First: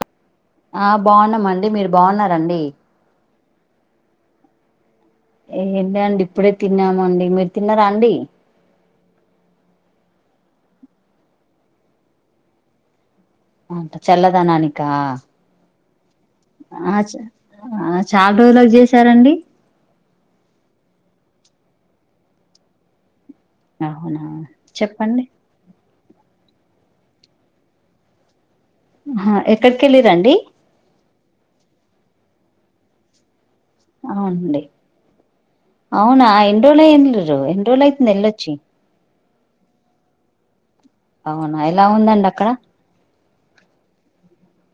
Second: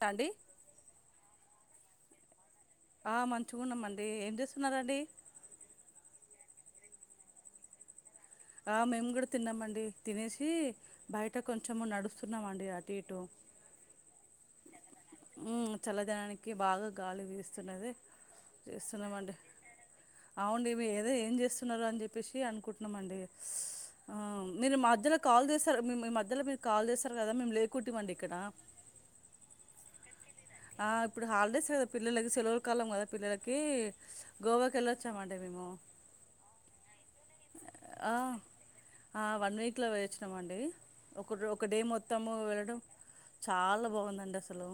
తాడి ఆ బాగున్నామండి మీరు బాగున్నారండి ఆ మంచిగున్నామండి ఏం చేస్తున్నారండి ఏంచేద్దా అండి, ఇప్పుడే తిన్నామండి మీరు తిన్నారా అండి. ఆ మేము కూడా తిన్నామండి. తినేసి బయట కొంచెము నడుస్తున్నామ అండి అటు ఇటు ఆమ్ త్తర్ చల్లదనానికి బాగా ఆ చ గాలి వీస్తున్నది ఆ చాలా రోజులకు చేసారండి చేస్తున్నామండి. అవుండి ఏదో ఏం చే స్తున్నారు అని చెప్పేసి అనుకుంటున్నామండి ఆ అవునా చెప్పండి ధ్యలో మీరు కాల్ చేసారు కదా మేము లేకుట్టివ్వండి. ఇక్కడ అహ ఎక్కడికెళ్ళిరండి ఆ ఇప్పుడు హాలిడేస్ కదా పిల్లలకు సెలవుల కాలం కదా పిల్లలక్ అవునండి మేము అవునా ఎన్ని రోజు ఎల్లిండ్రు ఎన్ని రోజు అయితుంది ఆ వెళ్లొచ్చి ఆ వన్ వీక్లో ఓయేచ్చినామండి ఒకడ్ అవునా ఒకడే ఎలా ఉందండి మొత్తము అక్కడ వెళ్ళడం చాలా బాగుందండి అసలు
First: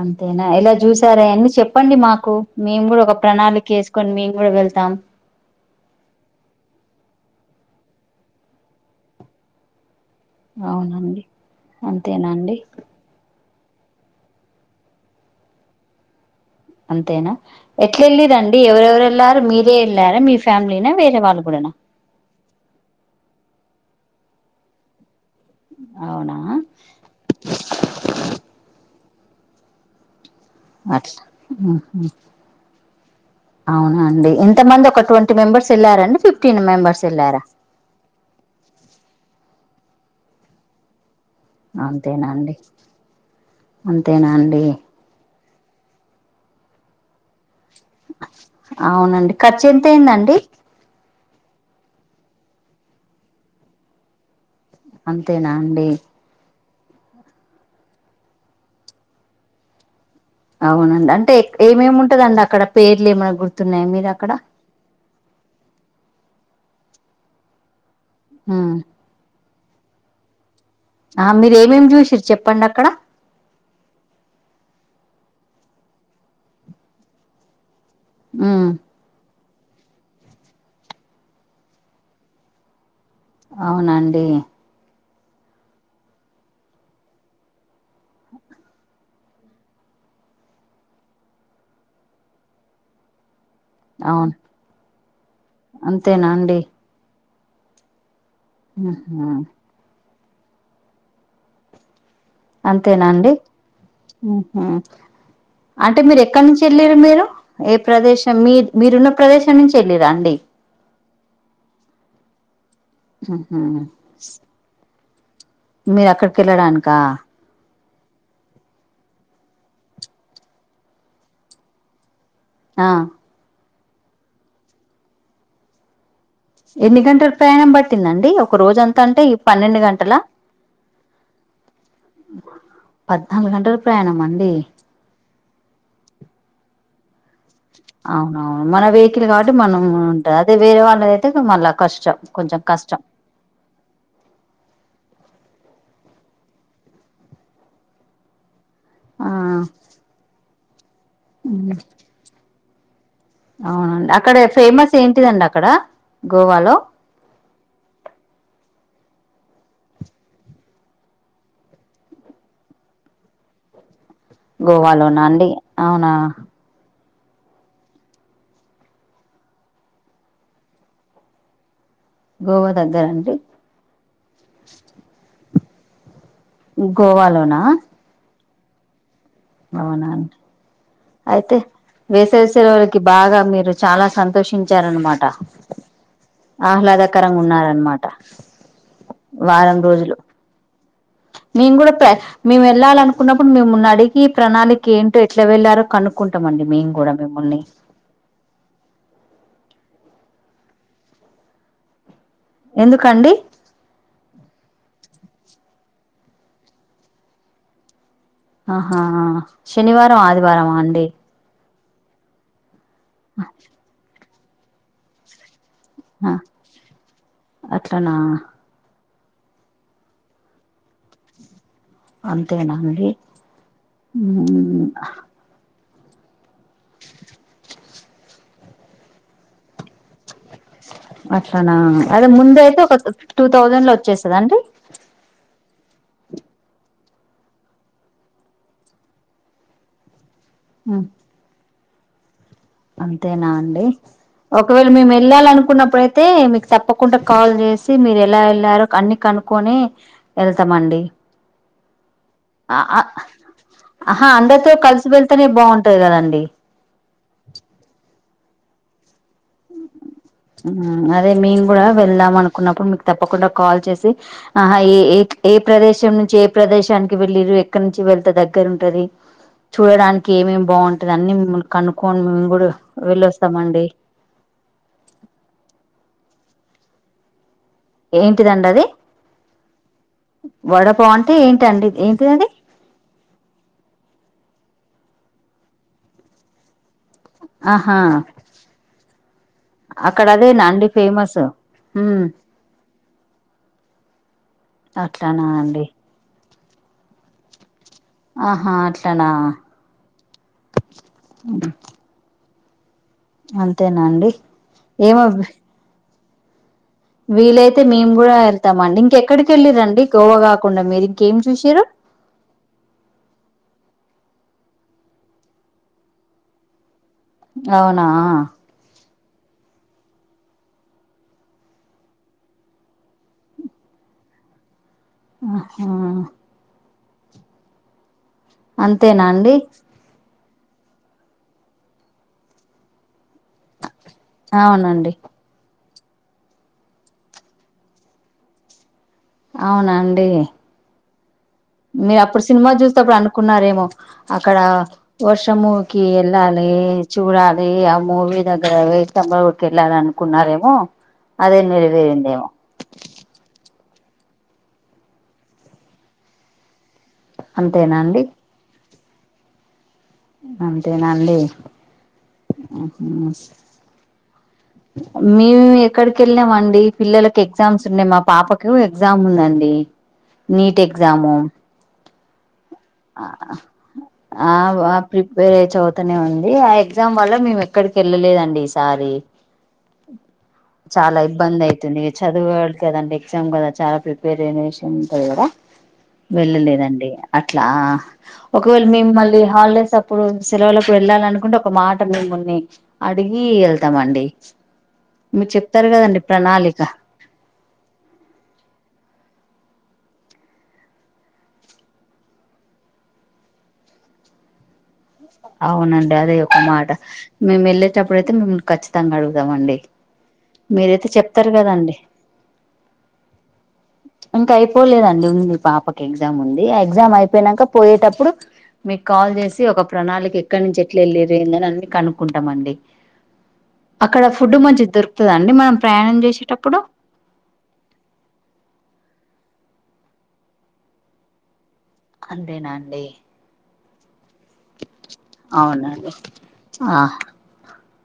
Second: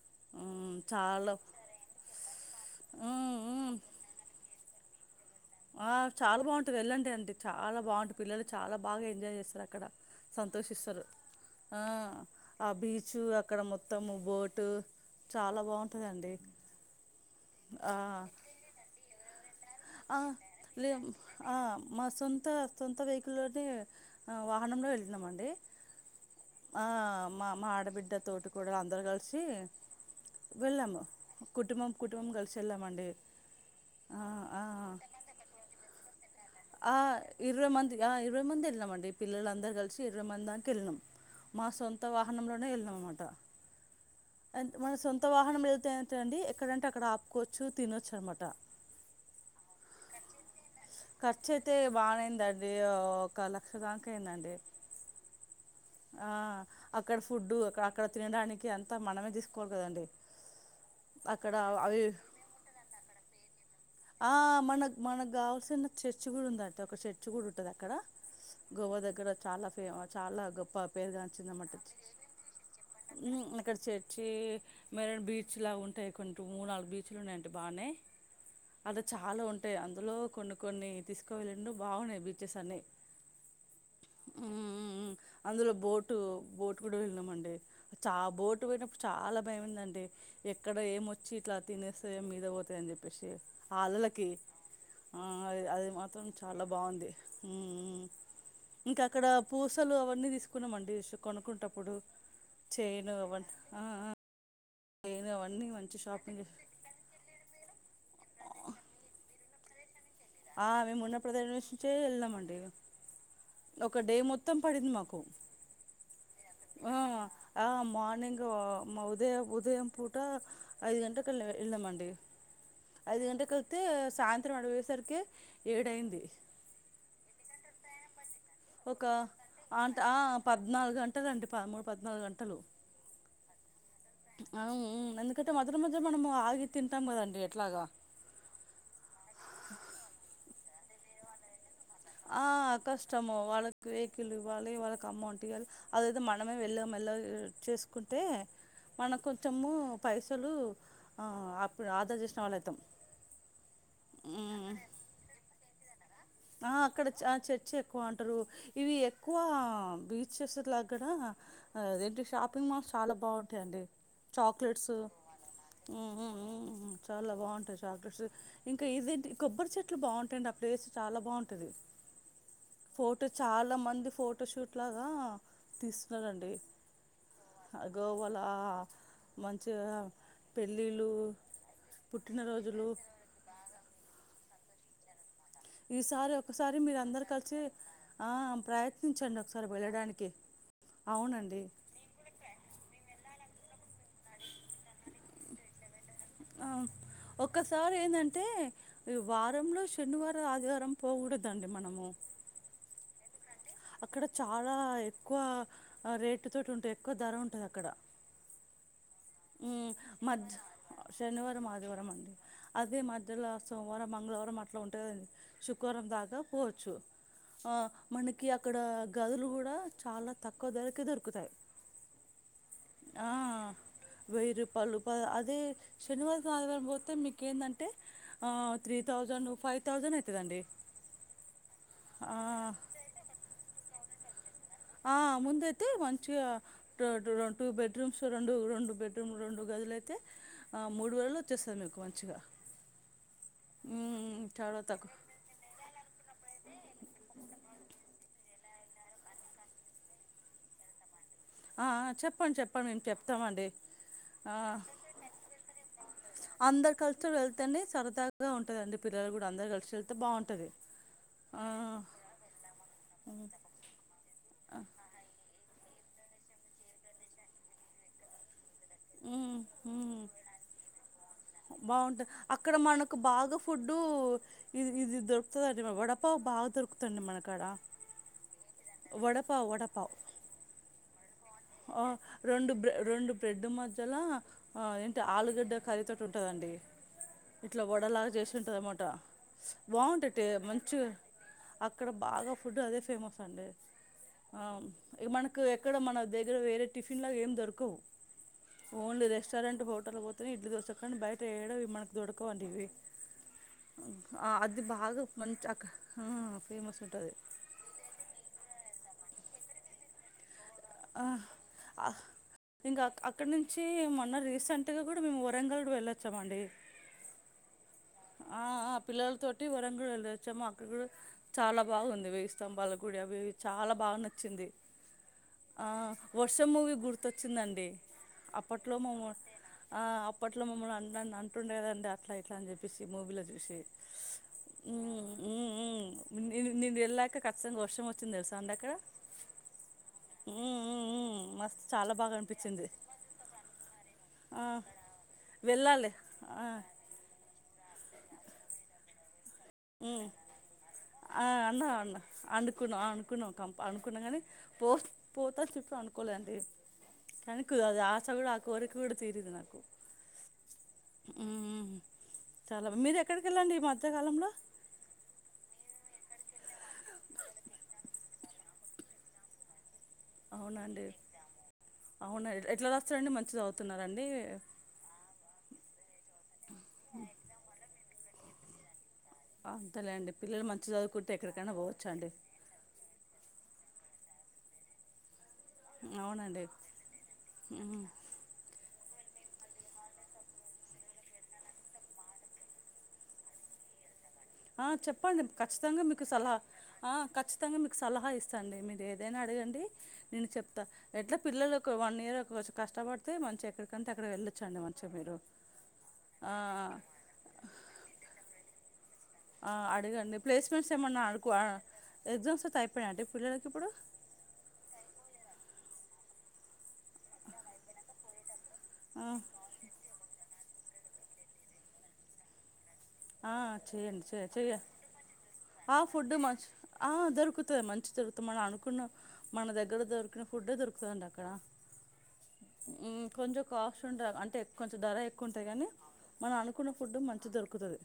అంతేనా ఏలా ఉమ్, చూసారా చాలా అన్ని చెప్పండి మాకు మేము కూడా ఒక ఉమ్, ప్రణాళిక ఉమ్. వేసుకొని మేము కూడా వెళ్తాం ఆ చాలా బాగుంటది వెళ్ళండి అండి చాలా బాగుంటది పిల్లలు చాలా బాగా ఎంజాయ్ చేస్తారు అక్కడ సంతోషిస్తరు అవునండి ఆ అంతేనా అండి ఆ బీచ్ అక్కడ మొత్తము బోటు చాలా బాగుంటదండి అంతేనా ఎట్లేళ్ళిరండి ఎవరెవరు ఏళ్ళారు మీరు ఆ లే ఆ మా సొంత సొంత వెహికిల్ లోనే ఆ వాహనంలో వెళ్లినం అండి. అవునా ఆ మా మా ఆడబిడ్డ తోటి కోడ అందరు కలిసి చీ నెక్స్ట్ ఉ ఉ కలిసి వెళ్ళామండి అవునా ఆ అండి ఆ ఎంతమంది ఎప్ ఒక ట్వంటీ మెంబర్స్ వెళ్ళారా ఎన్ని స్ ఫిఫ్టీన్ ఆ మెంబర్స్ ఇరవై మంది ఆ ఇరవై మంది వెళ్ళినామండి పిల్లలందరు కలిసి ఇరవై మంది దాకా వెళ్ళినం మా సొంత అంతేనా అండి వాహనంలోనే వెళ్ళినం అనమాట అంతేనా అండి ఎంత్ మన సొంత వాహ్ మనం వెళ్తే ళ్తే అండి ఎక్కడ అంటే అక్కడ ఆపుకోచ్ అవునండి ఖర్చు ఎంత అయిందండి ఖర్చు అయితే బానేయిందండి ఒక లక్ష దాకా అయిందండి అంతేనా అండి ఆ అక్కడ ఫుడ్డు అక్ అక్కడ తినడానికి అంతా మనమే తీసుకోవాలి కదండి అవునండి అంటే అక్కడ ఏమేమి అవి ఉంటదండి అక్కడ పేర్లు ఏమైనా గుర్తున్నాయా మీరు ఆ అక్కడ మనకు మనకు కావాల్సిన చర్చి కూడా ఉందట ఒక చర్చ్ కూడా ఉంటది అక్కడ ఉమ్. గోవా దగ్గర చాలా ఏమో చాలా గోప్ పా పేరు ఆ మీరు గాంచిందన మాట ఏమేమి చూసిరు చెప్పండి అక్కడ ఊ అక్కడ చేర్చి మెరీన్ బీచ్ చ్ లా ఉంటాయి కొంచం మూడు నాలుగు బీచ్లున్నాయంట బానే ఉమ్. అది చాలా ఉంట్ టే అందులో కొన్ని కొన్ని తీసుకు వెళ్ళిండు బాగున్నాయి బీచెస్ అన్ని అవునండి అందులో బోటు బోటు కూడా వెళ్ళినమండి చ బోటు పోయినప్పుడు చాలా భయంమందండి ఎక్కడ ఏమొచ్చి ఇట్లా తినేస్తయో మీద పోతాయో అని చెప్పేసి ఆ అలలకి అవును ఆ అద్ అది మాత్రం అంతేనా అండి చాలా బాంది హ్మ్ హ్మ్ ఇంకా ఉహు. అక్కడ పూసలు అవ్ కున్నామండి సు కొనుక్కుంటప్పుడు చెయిన్ అవన్ ఆ ఆ హ్మ్ అంటే మీరు ఎక్కడి నుంచి ఎల్లిర్రు మీరు ఏ ప్రదేశం మీ మీరున్న ప్రదేశం [unintelligible] ఆ మేము ఉన్న ప్ర అన్వేషించే ఎల్లమండి ఉహు ఒక డే మొత్తం పడింది మాకు కు మీరు అక్కడికి వెళ్లడానికా ఆ మార్నింగ్ ఉదయం ఉదయం పూట ఐదు గంటకి వెళ్ళ వెళ్ళామండి ఆ ఐదు గంటకు తే సాయంత్రం అడిగి పోయేసరికే ఏడైంది ఎన్ని గంటల ప్రయాణం పట్టిందండి ఒక రోజ అంతా అంటే ఈ పన్నెండు అంట గంటల ఆ పద్నాలుగు గంటలు అండి పదమూడు పద్నాలుగు పద్నాలుగు గంటల ప్రయాణం అండి అ ఉ నంద్ కతే మద మద మనము ఆగి తింటాం కదా అవునవును మన వెహికల్ కాబట్టి మనం ఉంటది అదే వేరే వాళ్ళ తే మల్ల కష్ ఆ కష్టము వాళ్ళకి వెహికల్ ఇవ్వాలి వాళ్ళకి అమౌంట్ అదైతే మనమే వెళ్ళ మెల్లగా చేసుకుంటే మన ఆ కొంచము పైసలు ఆ అప్పుడు ఆదా చేసిన వాల్లయితం అవునండి అక్కడ ఫేమస్ ఏంటిదండి అక్కడ ఆ గోవాలో అక్కడ ఆ చర్చ ఎక్కువ అంటారు ఇవి ఎక్కువ బీచెస్ లాగ ఏదేంటి షాపింగ్ మాల్స్ చాలా బాగుంటాయండి చాక్లెట్స్ గోవాలోనా అండి అవునా హ్మ్ హ్మ్ చాలా బాంటాయి చాక్లెట్స్ ఇంకా ఇదేంటి కొబ్బరి చెట్లు బాంటాయండి ఆ ప్లేస్ చాలా బాంటది గోవా దగ్గర ఫోటో అండి చాలా మంది ఫోటో షూట్ లాగా తీస్ మ్ గోవాలోనా లా అవునండి అయితే పుట్టినరోజులు వేసవసలకి బాగా మీరు చాలా సంతోషించ ఉచ్చరణ మాట ఈసారి ఒకసారి మీరు అందరు కలిసి ఉన్నారనమాట ఆ ప్రయత్నించండి ఒకసారి వారం రోజులు వెళ్ళడానికి అవునండి మేము కూడా ప్ర మేము వెళ్ళాలి అనుకున్నా ప్పుడు మేమున్న అడిగి ఈ ప్రణాళికకి ఏంటో ఎట్లా వెళ్లారో కను ఆ ఒక్కసారి ఎందంటే వారంలో శనివారం ఆదివారం పోకూడదండి మనము ఎందుకండి అక్కడ చాలా ఎ ఎక్కువ రేటు తోటి ఉంటై ఎక్కువ ధర ఉంటది అక్కడ ఆ ఉమ్, శనివారం ఆదివారమాఅండి మంది అదే మధ్యల సోమవారం మంగళవారం మాట్లుంటదండి సు కోరం దాకా పోచ్చు. ఆ అట్లనా మనకి అక్కడ గదులు గూడా చాలా తక్కువ ధరకే దొరుకుతాయి అంతేనా అండి ఆ వెయ్యి రూపాలు ప అదే ఎ శనివాదం ఆదివారం పోతే మీకేందంటే ఆ త్రీ థౌసండ్ ఫైవ్ తౌసండ్ అట్లానా అదే ఆ ముందైతే ఒక తు టూ థౌజండ్ లో వచ్చే స్ తదండి ఆ ముందైతే మంచిగా డా డు టూ బెడ్రూమ్స్ రెండు రెండు బెడ్రూమ్ రెండు గదులైతే ఆ మూడు వేలు వచ్చేస్తది మీకు మంచిగా అంతేనా అండి మ్మ్, చాలా ఒకవేళ తక్కువ మేము ఎళ్ళాలనుకున్నపుడు అయితే మీకు తప్పకుండా కాల్ చేసి మీరు ఎలా వెళ్లారో అన్ని కనుక్కొని ఎళ్తామండి ఆ ఆ చెప్పండి చెప్పండి మేం చెప్తామండి ఆహా ఆ అందరితో కలిసి వెళ్తేనే బాగుంటది కదండి అందరు కలిసి వెల్ తేనే సరదా సరదాగా ఉంటదండి. పిల్లలు కూడా అందరు కలిసి బాగుంటది ఉ అదే మేము ఆ కూడా వెళ్దాం. అనుకున్నప్పుడు మీకు తప్పకుండా కాల్ చేసి ఆహ ఏ ఏ ప్రదేష్ ప్రదేశం నుంచి ఏ ప్రదేశానికి వెళ్ళిర్రు. ఎక్కడ నుంచి వెళ్తే దగ్గర ఉంటది. ఉమ్ చూడడానికి ఏమేమి బావుంటంది అన్ని మిమ్మల్ని కనుక్కొని బావుంట మేము కూడా అక్కడ మనకు బాగా వెళ్ళొస్తామండి ఫుడ్డు ఇది ఇది దొ తదండి వడపావ్ బాగా దొరుకుతండి. మనకాడ ఏం టిదండి అది వడపావ్ వడపావ్ వడపావ్ అం ఆ రెండు బ్రె రెండు బ్రెడ్ మధ్యలా ఆ ఆలుగడ్డ కర్రీ తోటి ఉంటదండి. ఇట్ల ఆహా వడలాగా చేసింటమాట బావుంట అక్కడ టే అదేనా అండి మంచి ఫేమస్ అక్కడ ఉమ్ బాగా ఫుడ్ అదే ఫేమస్ అండి‌ ఆ ఇ అట్లానా మనకు అండి ఎక్కడ మన దె ర వేరే టిఫన్ లా ఏం దొరకవ్. ఆహా ఓన్లీ అట్లానా రెస్టారెంట్ హోటల్ పోతే ఇడ్లీ దోస కని బయట ఏడవి మనకు దొర్ పొ అంటివి. అంతేనా అండి ఏమబ్. హు వీలైతే మేము కూడా వెళ్తామండి. ఇంకెక్కడికి ఎళ్ళిరండి. కోవా కాక్ ఆ ఆ ఇంకా అక్ అక్కడి నుంచి మ న రీసెంట్ గా కూడా మేము వరంగల్ వెళ్ళొచ్చామండి. అవునా ఆ ఆ పిల్లల తోటి వరంగ గల్ వెళ్ళొచ్చామో అక్కడ కూడా చాలా బావుంది. వేయి స్తంభాల గుడి అవి చాలా బాగా నచ్చింది. ఆ ఆహా వర్షం మూవి గుర్ ర్తుచ్చిందండి. అప్పట్లో మము అంతేనా అండి ఆ అప్పట్లో మమ్మల్ని అం అంటుండేదండి అట్లా ఇట్ అని చెప్పి పిసి మూవీ లేద్ సి అవునండి హ్మ్ హ్మ్ న్ న్ నేను ఎళ్ళాక ఖచ్చితంగా వర్షం వచ్చింది తెలుసా అండిక అవునా అండి. మస్తు చాలా మీరు బాగా అప్పుడు సినిమా అనిపించింది చూస్తప్పుడు అనుకున్నారేమో అక్కడ ఆ వర్షముకి వెళ్ళాలి ఆ వెళ్ళాలి చూడా యి ఆ మూవీ వెయ్యి స్తంభా ఉ ఆ అన్నా అన్న నెరవేరిందేమో అండుకునావ్ అనుకునవ్ కం అనుకున్నాం గాని పో పోతా చెప్పి అనుకోలేండి కనుకు అంతేనా అది ఆసా కూడా ఆ కోరిగుడ్ తిరిదు నాకు అంతేనండి ఉమ్, చాలా మీరు ఎక్కడికి వెళ్ళండి ఈ మధ్యకాలంలో మేము ఎక్కడికి వెళ్నామ అండి పిల్లలకి ఎగ్జామ్స్ ఉండే మా పాపకు ఎగ్జామ్ ఉందండి నీట్ ఎగజాము అవును ఆ బా ప్రిపేర్ అయి చ అవుతానే ఉంది ఆ ఎగ్జామ్ వల్ల మేము ఎక్కడికి వెళ్ళలేదండి సారి అంతేలేండి పిల్లలు మంచిగా చాలా చదువుకుంటే ఇబ్బంది ఎక్కడికైనా అయితుంది ఇ పోవచ్చండి చదువు వాళ్ళు కదంటే ఎగ్జామ్ కదా చాలా ప్రిపర్ పేరేనేషన్ దగర అవునండి వెళ్ళలేదండి అ ఉమ్. ఒకవేళ మీ మిమల్ళీ హాలిడేస్ అప్పుడు సెలవులకు వెళ్ళాల అనుకుంటే ఒక మాట మేమ్ముని అడిగి వెళ్తామ అండి ఆ చెప్పండి ఖచ్చితంగా మీకు సలహా ప్రణాళిక ఆ ఖచ్చితంగా మీకు సలహా ఇస్తాండి మీరు ఏదైనా అడిగండి నేను చెప్తా ఎట్లా పిల్లలు ఒక వన్ ఇయర్ కష్టపడితే మంచి ఎక్కడికంటే అక్కడ వెళ్ళొచ్చు అండి మంచి అవునండి అదే ఒక మాట మేము వెళ్ళేటప్పుడు అతే మేమల్ ఖచ్చిత ఆ అడుగుతాంండి అడగండి ప్లేస్మెంట్స్ మీరైతే ఏమన్నా చెప్తారు అడుకు కదండి ఎగ్జామ్స్ అయితే అయిపోయాయండి పిల్లలకి ఇప్పుడు ఇంకా అయిపోలేదండి ఉంది పాప ఎగ్జామ్ ఉంది ఎగ్జామ్ అయిపోనాక పోయేటప్పుడు మీకు ఆ కాల్ చేసి ఒక వాళ్ళకి ఎక్కడి నుంచి ఎట్లా ఎళ్ళిరందని అన్న కనుక్కుంటాం అండి ఆ చెయ్యండి చెయ్య చెయ్య దొరుకుతదా అండి మనం ఆ ప్రయాణం ఫుడ్ మంచి చేసేటప్పుడు ఆ దొరుకుతుంది మంచి దొరుకుతాం అని అనుకున్నా మన దగ్గర దొరికిన ఫుడ్డే దొరుకుతుండి అక్కడ అంతేనాండి హ్మ్ కాండ అంటే ఎక్కువ ధర ఎక్కువ ఉంటాయి కాని అవునండి మనం అనుకున్న ఫుడ్ మంచిగా దొరుకుతుంది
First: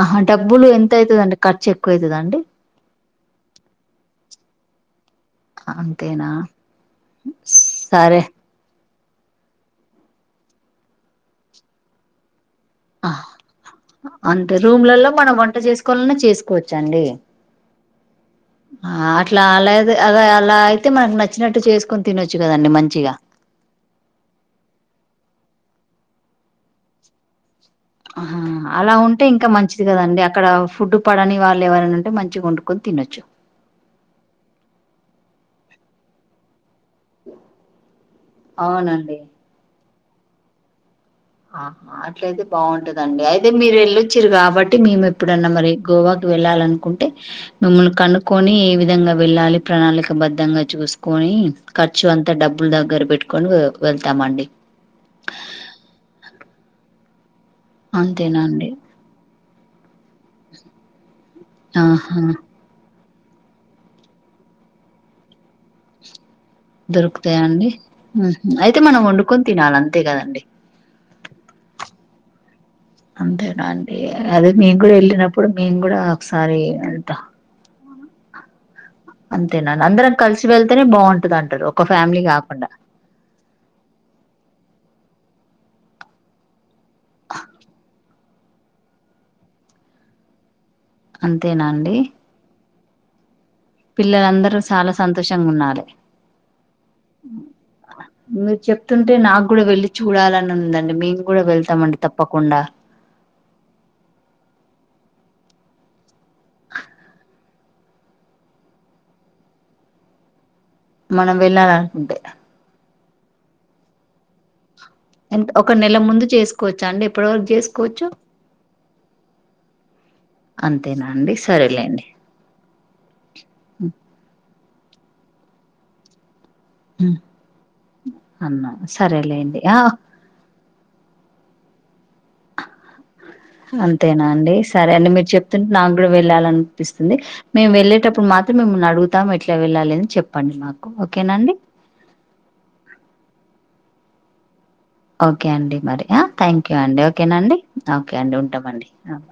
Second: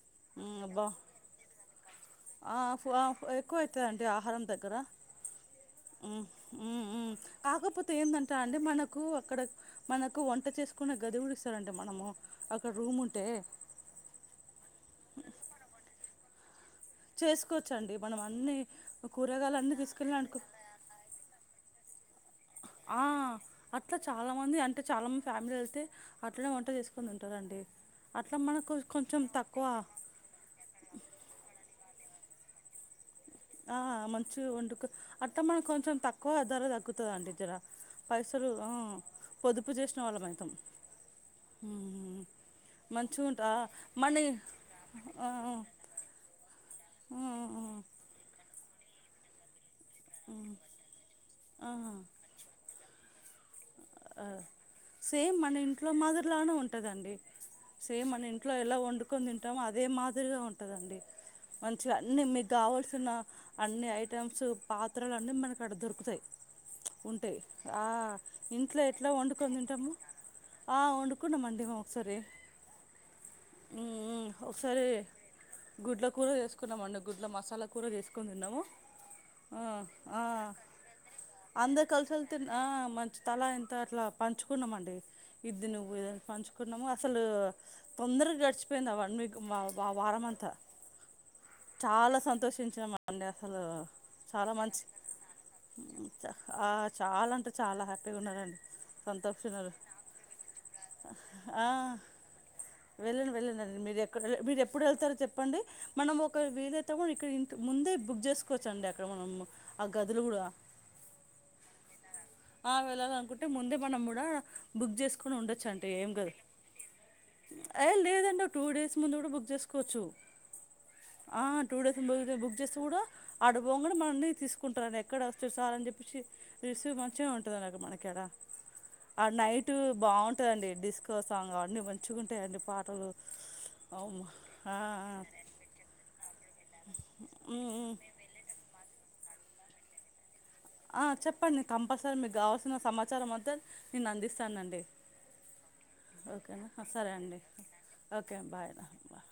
ఆ డబ్బులు ఎంత అవుతుందిండి ఖర్చు ఎక్కువవుతుందండి దగగరా కాకపోతే సరే ఏందంటా అండి మనం అక్కడ మనకు వంట చేసుకునే గదువులు ఇస్తారంటడి మనము అక్కడ రూమ్ ఉంటే అంటే రూమ్లలో మన వంట చేసుకోవాలన్నా చేసుకో కూర్చండి సంండే ఆ అట్లా అలేద్దు అదే అనుకో అలా అయితే మనకు నచ్చినట్టు చేసు ఆ అట్లా చాలా మంది అంటే చాలా మంది ఫ్యామిలీ వెళ్తే అట్లానే వంట చేసుకొని ఉంటారంండి ఆ అలా ఉంటే ఇంకా మంచిది కదండి అక్కడ ఫుడ్ పడని వాళ్ళు ఎవరైనా మంచిగా వండుకొని తినొచ్చు ఆ మంచిగా వండుకు అట్ట మనం కొంచెం తక్కువధర తగ్గు ండి జర పైసలు ఆ పొదుపు చేస్త వాళ్ళ మైతం ఆా అట్లయితే బాగుంటదండి మంచిగా అయితే ఉంటా మీరు మనీ వెళ్ళొచ్చిారు కాబట్టి మేము ఆ ఎప్పుడన్నా ఆ మరి గోవాకు వెళ్ళాలాన్ ంటే ఆ మిమ్మల్ని కకోన్ ఏ విధంగా వెళ్ళాలి ప్రణాళికబధంగా చూసుకొని ఆ, ఆ. ఖర్చు అంత డబ్బులు దగ్ గరిబట్కొ సేమ్ మంట ఇంట్లో మాదిర్ లాను ఉంటదండి సేమ్ అన్న అంతేనా ఇంట్లో అండి ఎలా ఒండుకుం థీమ్ చం అదే మాదిరిగా ఉంటదండి మంచిగా ఆహా అని మీకు కావాల్సిన అన్ని ఐటమ్స్ పాత్రలు అన్నీ మనకి అడ దొరుకుతాయి ఉంటాయి దొరుకుతాయా అండియి ఇంట్లో ఎట్లా వండుకొని తింటాము ఆ వండుకున్నామండీ మేము ఒకసారి అంతేనా ఉ అండి అదే మేము ఒకసారి కూడా వెళ్ళినప్పుడు మేము కూడా గుడ్ల కూర ఒకసారి చేసుకున్నమండీ గుడ్ల మసాలా. కూర చేసుకొని తన్నాము అంతేనన్న అందరం కలిసి వెళ్తేనే బాగుంటది అంటారు ఒక ఫ్యామిలీ కాకుండా. అట్లా ఇంత అట్లా పంచుకున్నామండి ఇది నువ్వు ఇద పంచుకున్నాము అసలు తొందరగా గడిచిపోయింది అ మంది ఆ వారం అంతా. అంతేనా అండి మండే అసలు చాలా మంచి సంతోషంగా ఉండాలి ఆ చాలా అంటే చాలా హే మీరు చెప్తుంటే నాకు కూడా సంతోషగావేల వెళ్ళి చూడాలని ఉందండి మేము కూడా ఆ వెళ్తామండి తప్పకుండా వెళ్ళను వెళ్ళంండి మీరు ఎ మీరు ఎప్పుడు వెళ్తారు. చెప్పండి మనం ఒక ఒక వీలైతేవం ఇక్కడ ముందే బుక్ చేసుకోవచ్చ అండి అక్కడ మనం ఆ గదులు కూడా మనం వెళ్ళాలనుకుంటే ఆ వెళాల అనుకుంటే ముందే మనం కూడా బుక్ చేసుకుని ఎంత ఉండొచ్చు ఒక అంటే నెల ఏం ముందు కదుా చేసుకోవచ్చా అండి ఎప్పటి వరకు ఏ చేసుకోవచ్చు లేదండి టూ డేస్ ముందు కూడా బుక్ చేసుకోవచ్చు అంతేనా అండి ఆ టూ డేస్ సరేలేండి ము బుక్ చేసి కూడా ఆడబంగానే మనని తీసుకో కుంటారని ఎక్కడ వస్తే సార్ అని చెప్పేసి ఋషి ఉమ్, మంచిగా వం అన్నా ఆ సరేలేండి నైట్ ఆ బాగుంటదండి డిస్కో సాంగ్ అవన్నీ మంచిగుంటాయండి పాటలు అవును. అంతేనా అండి ఆ, సరే అండి మీరు చెప్తుంటే నాక్కూడా వెళ్ళాల అనిపిస్తుంది, ఉమ్, మేము ఉమ్. వెళ్ళేటప్పుడు మాత్రం మే మిమ్మల్ని అడుగుతాం. ఎట్ల వెళ్ళాలని చెప్ ఆ చెప్పండి కంపల్సరీ మీకు కావాల్సిన సమాచారం అంత నేను అందిస్తానండి ఓకే అండి మరి ఆ థ్యాంక్ ఓకేనా యూ ఆ, అండి సరే ఓకేనండి ఓకే అండి బాయ్ ఉంటామండి. బాయ్